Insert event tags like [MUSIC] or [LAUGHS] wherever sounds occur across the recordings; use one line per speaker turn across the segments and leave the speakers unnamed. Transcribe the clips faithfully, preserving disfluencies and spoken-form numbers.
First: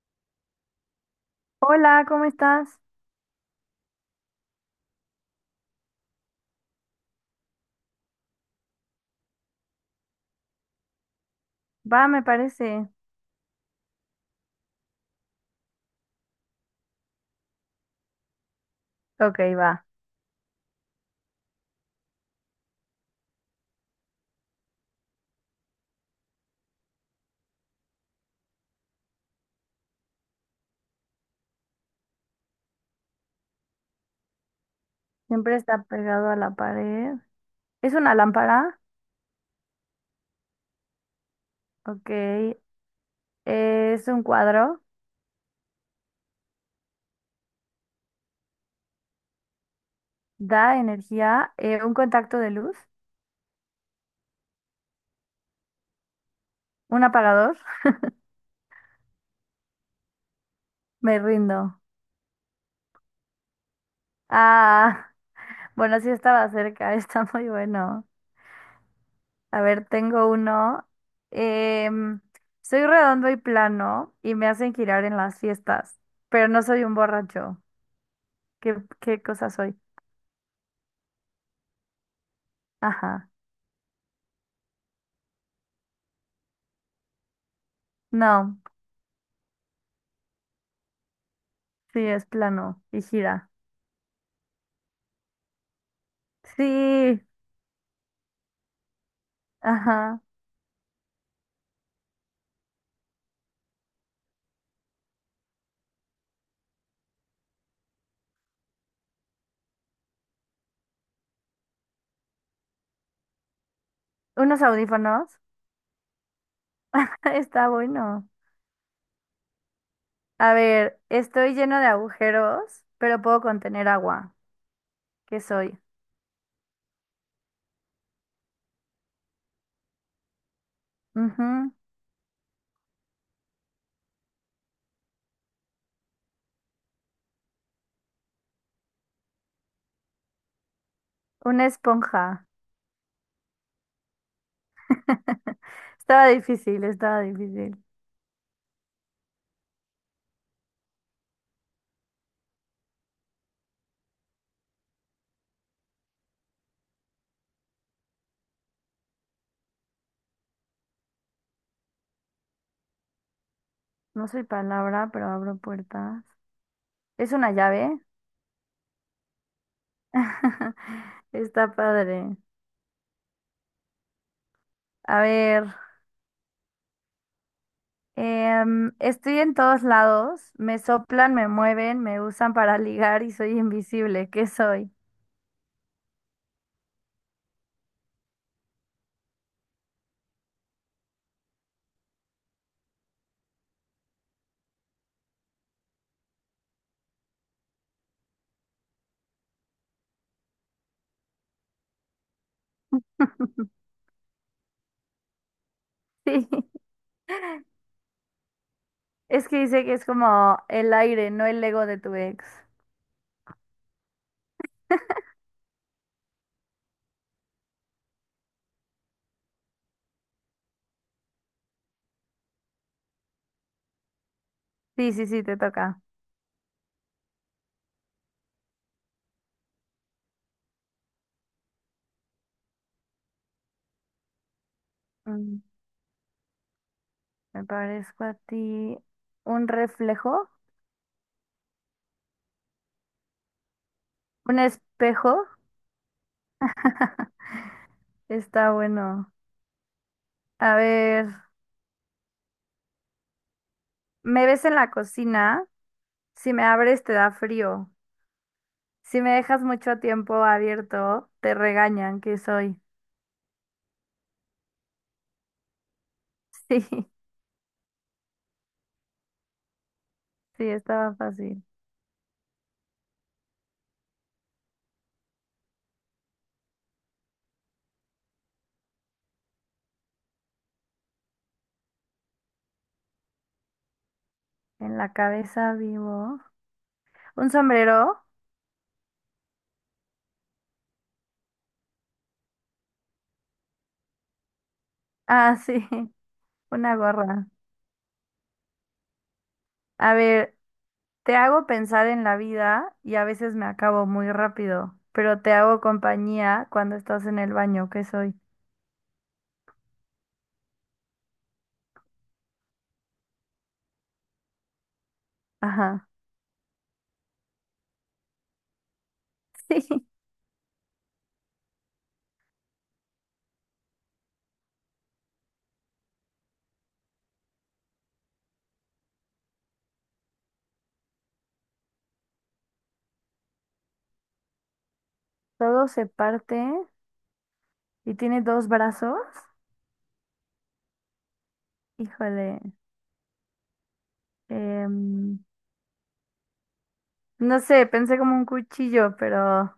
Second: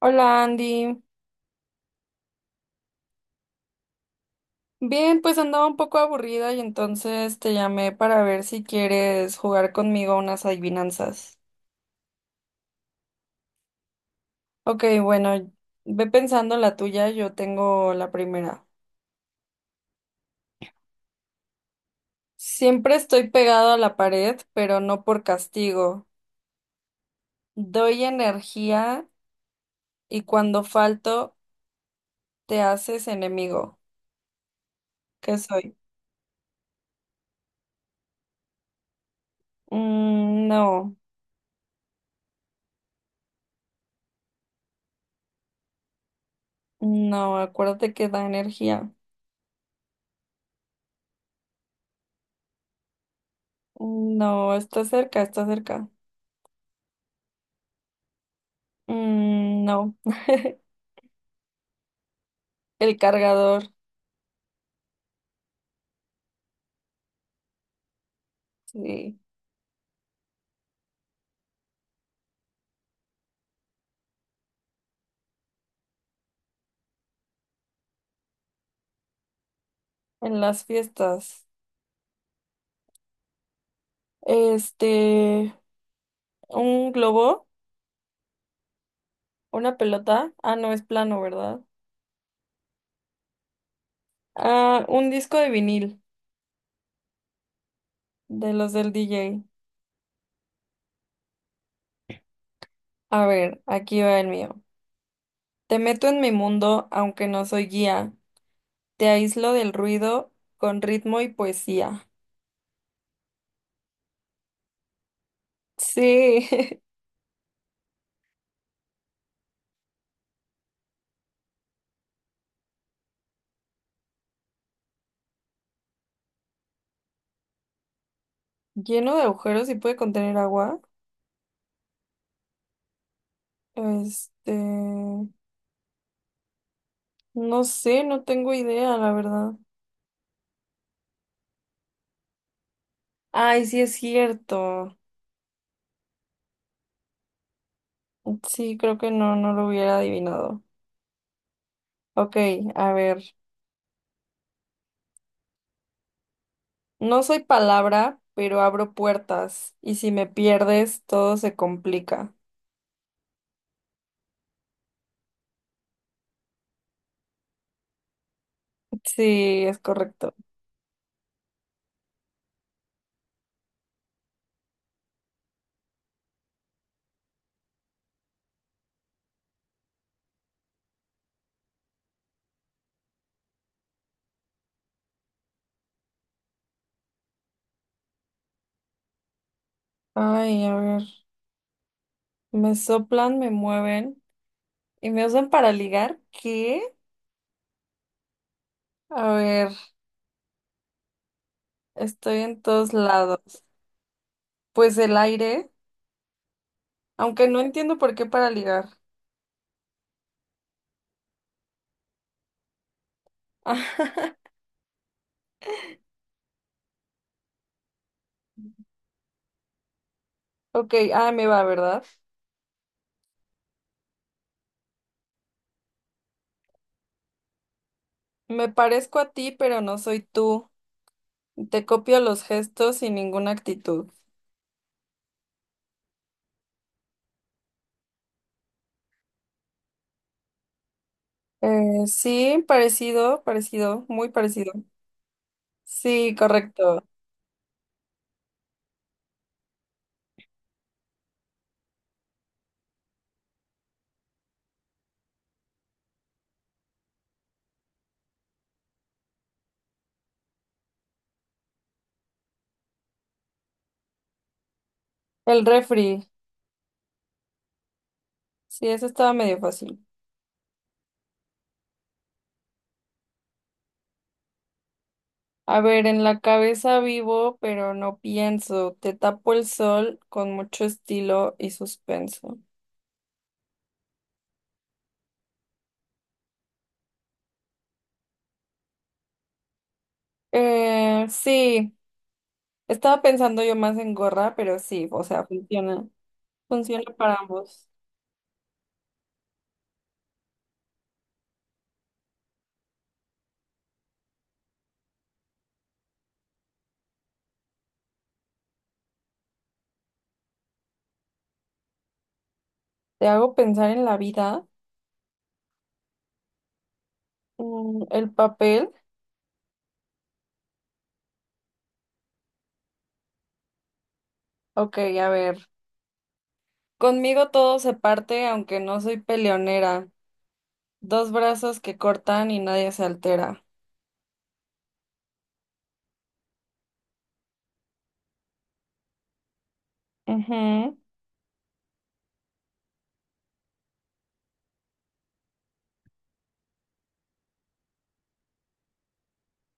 Hola, Andy.
Hola, ¿cómo estás?
Bien, pues andaba un poco aburrida y entonces te llamé para ver si quieres jugar conmigo unas adivinanzas.
Va, me parece.
Ok, bueno, ve pensando la tuya, yo tengo la primera.
Ok, va.
Siempre estoy pegado a la pared, pero no por castigo. Doy energía y cuando falto te haces enemigo. ¿Qué
Siempre
soy?
está pegado a la pared. ¿Es una lámpara?
Mm, no,
Ok. ¿Es un cuadro?
no, acuérdate que da energía.
¿Da energía? Eh, ¿un contacto de luz?
Mm, no, está cerca, está cerca.
¿Un apagador? [LAUGHS]
Mm, no. [LAUGHS]
Me rindo.
El cargador,
Ah, bueno, sí estaba cerca, [LAUGHS] está muy bueno.
sí,
A ver, tengo uno. Em, Soy redondo y plano y me hacen girar en las fiestas, pero no soy un borracho. ¿Qué, qué cosa soy?
en las fiestas.
Ajá.
Este, un globo,
No.
una pelota. Ah, no, es plano, ¿verdad?
Sí, es plano y gira.
Ah, un disco de vinil,
Sí,
de los del D J.
ajá.
A ver, aquí va el mío. Te meto en mi mundo, aunque no soy guía. Te aíslo del ruido con ritmo y poesía.
Unos audífonos.
Sí. [LAUGHS]
[LAUGHS] Está bueno. A ver, estoy lleno de agujeros, pero puedo contener agua. ¿Qué soy?
Lleno de agujeros y puede contener agua.
Ujú.
Este, no sé, no tengo idea, la verdad.
Una esponja.
Ay, sí es cierto.
[LAUGHS] Estaba difícil, estaba difícil.
Sí, creo que no, no lo hubiera adivinado. Ok, a ver. No soy palabra, pero abro puertas. Y si me pierdes, todo se complica.
No soy palabra, pero abro puertas. ¿Es una llave?
Sí, es correcto.
[LAUGHS] Está padre. A ver. Em, estoy en todos lados, me soplan, me mueven, me usan para ligar y soy invisible. ¿Qué soy?
Ay, a ver. Me soplan, me mueven y me usan para ligar. ¿Qué? A ver, estoy en todos lados.
[LAUGHS]
Pues el aire,
Sí,
aunque no entiendo por qué para ligar.
es que dice que es como el aire, no el ego de tu ex.
[LAUGHS] Ok, ah, me va, ¿verdad?
Sí, sí, sí, te toca.
Me parezco a ti, pero no soy tú. Te copio los gestos sin ninguna actitud.
Mm, Me parezco a ti. ¿Un reflejo?
Eh, sí, parecido, parecido, muy
¿Un
parecido.
espejo?
Sí, correcto.
[LAUGHS] Está bueno. A ver, me ves en la cocina, si me abres te da frío, si me dejas mucho tiempo abierto, te regañan, ¿qué soy?
El refri.
[LAUGHS] Sí.
Sí, eso estaba medio fácil.
Sí, estaba fácil.
A ver, en la cabeza vivo, pero no pienso. Te tapo el sol con mucho estilo y suspenso.
En la cabeza vivo. ¿Un sombrero?
Eh, sí, estaba pensando yo más en gorra, pero sí, o sea,
Ah, sí,
funciona.
[LAUGHS] una
Funciona para
gorra.
ambos.
A ver, te hago pensar en la vida y a veces me acabo muy rápido, pero te hago compañía cuando estás en el baño, ¿qué soy?
Te hago pensar en la vida.
Ajá. [LAUGHS]
Mm, el papel.
Sí.
Ok, a ver. Conmigo todo se parte, aunque no soy peleonera. Dos brazos que cortan y nadie se altera.
Todo se parte y tiene dos brazos.
Ujú.
Híjole. em, no sé, pensé como un cuchillo, pero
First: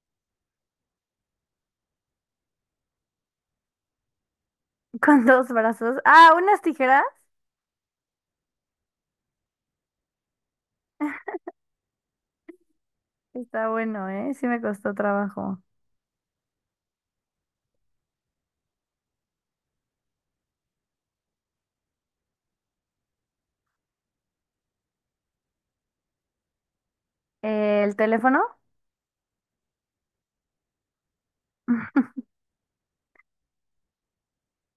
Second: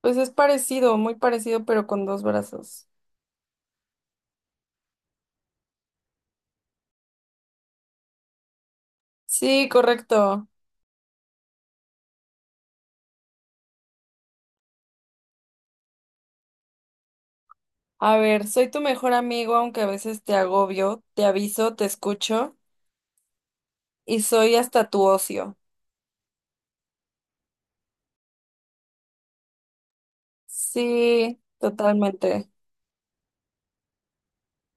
Pues es parecido, muy parecido, pero con dos brazos.
[LAUGHS] con dos brazos. Ah, unas tijeras.
Sí, correcto.
Está bueno, ¿eh? Sí me costó trabajo.
A ver, soy tu mejor amigo, aunque a veces te agobio, te aviso, te escucho y soy hasta tu ocio.
eh, El teléfono.
Sí,
[LAUGHS]
totalmente.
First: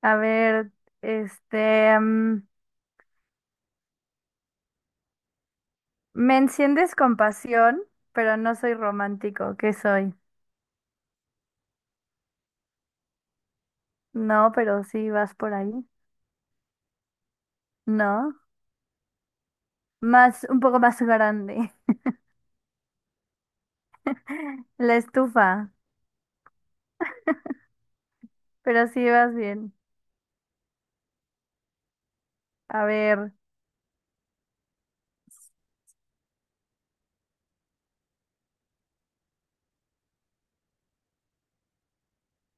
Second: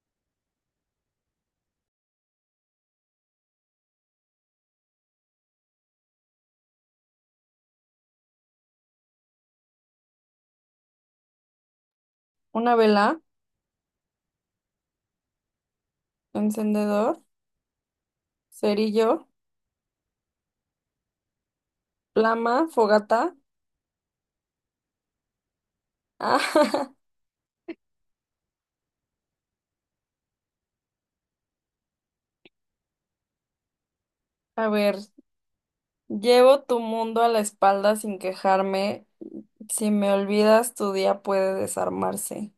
A ver, este, mm, me enciendes con pasión, pero no soy romántico. ¿Qué soy?
Una vela,
No, pero sí vas por ahí.
encendedor,
No,
cerillo,
más, un poco más grande.
plama, fogata.
[LAUGHS] La estufa,
Ah. [LAUGHS]
pero sí vas bien. A ver,
A ver, llevo tu mundo a la espalda sin quejarme. Si me olvidas, tu día puede desarmarse.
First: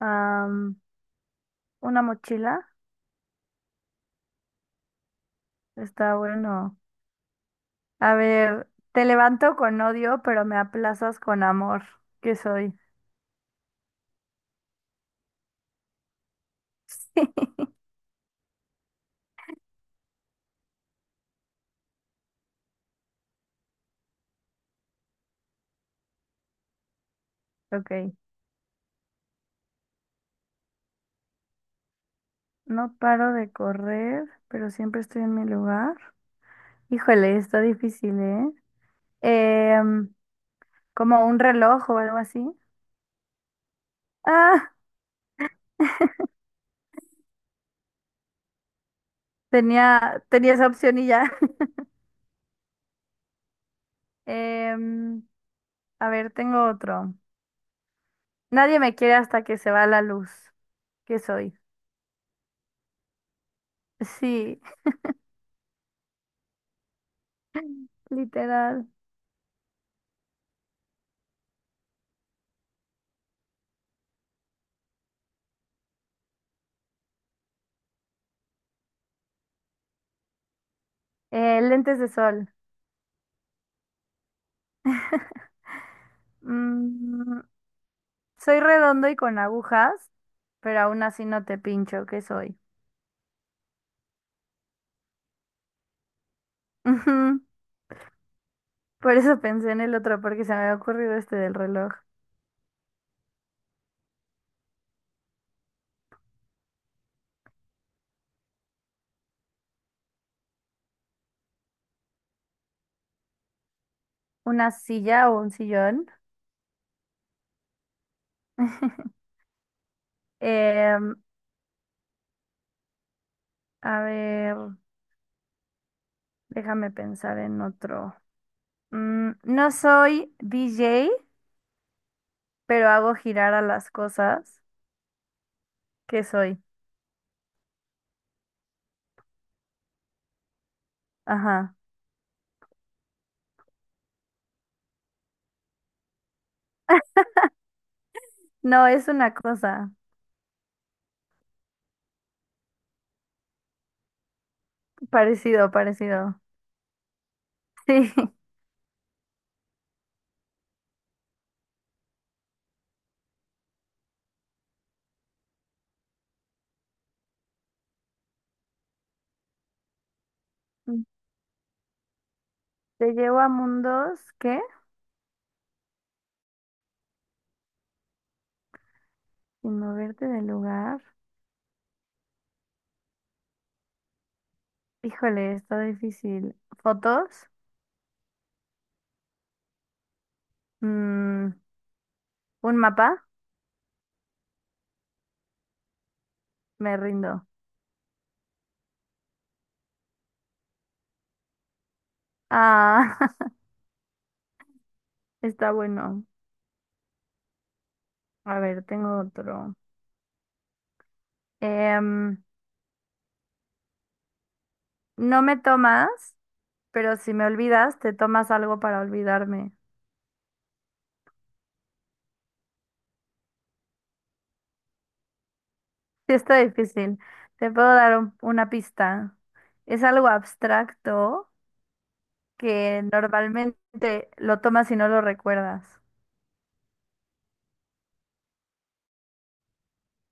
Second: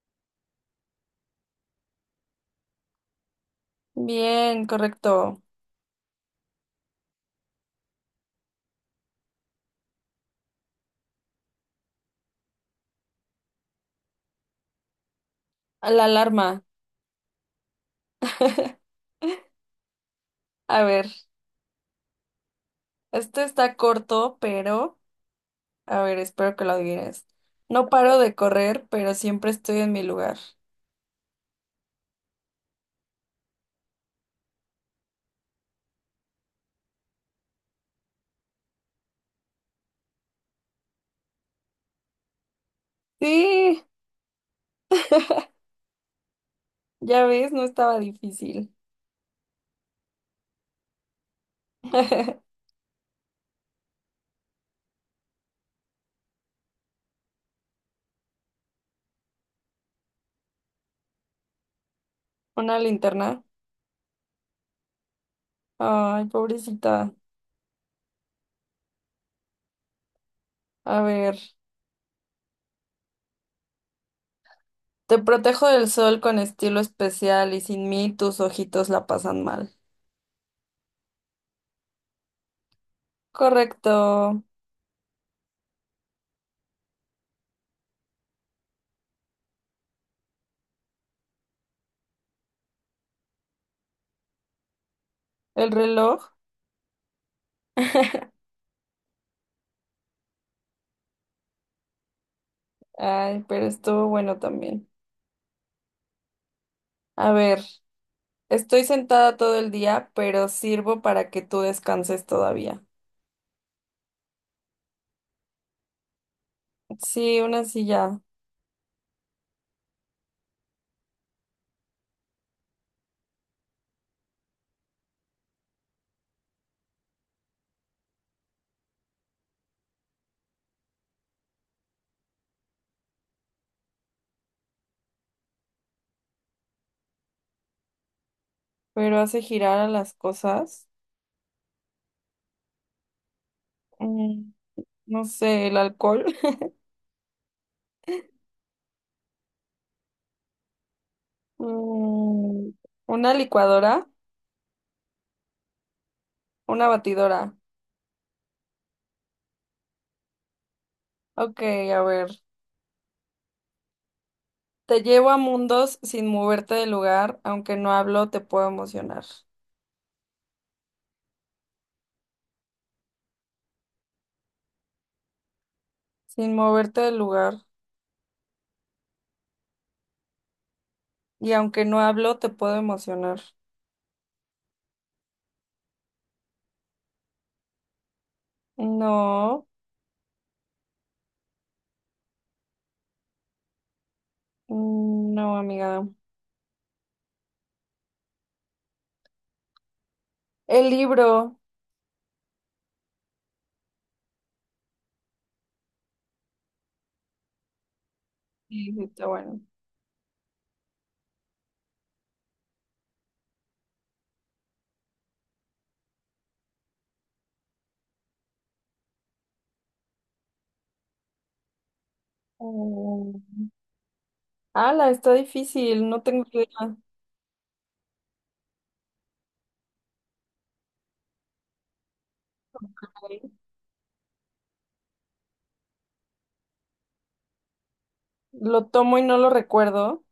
am, una mochila.
Bien, correcto.
Está bueno. A ver, te levanto con odio, pero me aplazas con amor. ¿Qué soy?
A la alarma.
[LAUGHS]
[LAUGHS] A ver, este está corto, pero a ver, espero que lo adivines. No
Ok.
paro de correr, pero siempre estoy en mi lugar.
No paro de correr, pero siempre estoy en mi lugar. Híjole, está difícil, ¿eh? Em, Como un reloj o algo así.
Sí,
Ah,
ya ves, no estaba difícil.
tenía, tenía esa opción y ya. [LAUGHS]
[LAUGHS]
Em, a ver, tengo otro. Nadie me quiere hasta que se va la luz. ¿Qué soy?
Una linterna.
Sí, [LAUGHS]
Ay, pobrecita.
literal.
A ver, te protejo del sol con estilo especial y sin mí tus ojitos la pasan mal.
Eh, lentes de sol.
Correcto.
Mm, Soy redondo y con agujas, pero aún así no te pincho. ¿Qué soy?
El reloj.
[LAUGHS]
[LAUGHS]
Por eso pensé en el otro, porque se me había ocurrido este del reloj.
Ay, pero estuvo bueno también. A ver. Estoy sentada todo el día, pero sirvo para que tú descanses todavía.
Una silla o un sillón.
Sí, una silla,
[LAUGHS] Em, a ver, déjame pensar en otro. Mm, no soy D J, pero hago girar a las cosas. ¿Qué soy?
pero hace girar a las cosas.
Ajá.
Mm, no sé, el alcohol. [LAUGHS]
No, es una cosa.
Mm, una licuadora,
Parecido, parecido.
una batidora.
Sí. [LAUGHS]
Ok, a ver. Te llevo a mundos sin moverte del lugar, aunque no hablo, te puedo emocionar.
Te llevo a mundos, ¿qué?
Sin moverte del lugar,
Sin moverte del lugar.
y aunque no hablo, te puedo emocionar.
Híjole, está difícil. ¿Fotos?
No,
Mm, ¿Un mapa?
mm, no, amiga.
Me rindo.
El libro.
Ah, [LAUGHS] está bueno. A ver,
Sí, sí,
tengo
está bueno.
otro. Em, no me tomas, pero si me olvidas, te tomas algo para olvidarme. [LAUGHS]
Mm. Ala, está difícil, no
Sí,
tengo
está
idea.
difícil. Te puedo dar un- una pista. Es algo abstracto que normalmente lo tomas y no lo recuerdas.
Lo tomo y no lo recuerdo.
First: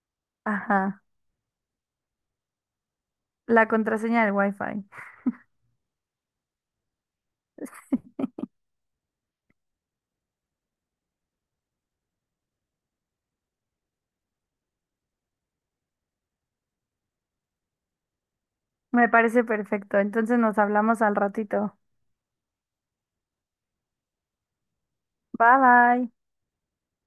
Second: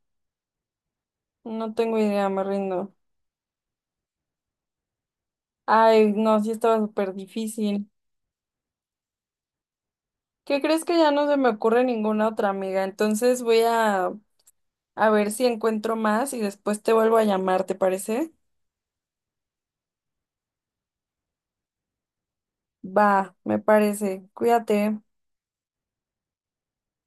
Ajá.
No tengo idea, me rindo.
La contraseña del Wi-Fi.
Ay, no, sí estaba súper difícil. ¿Qué crees que ya no se me ocurre ninguna otra amiga? Entonces voy a, a ver si encuentro más y después te vuelvo a llamar, ¿te parece?
Me parece perfecto. Entonces nos hablamos al ratito.
Va, me parece. Cuídate.
Bye bye.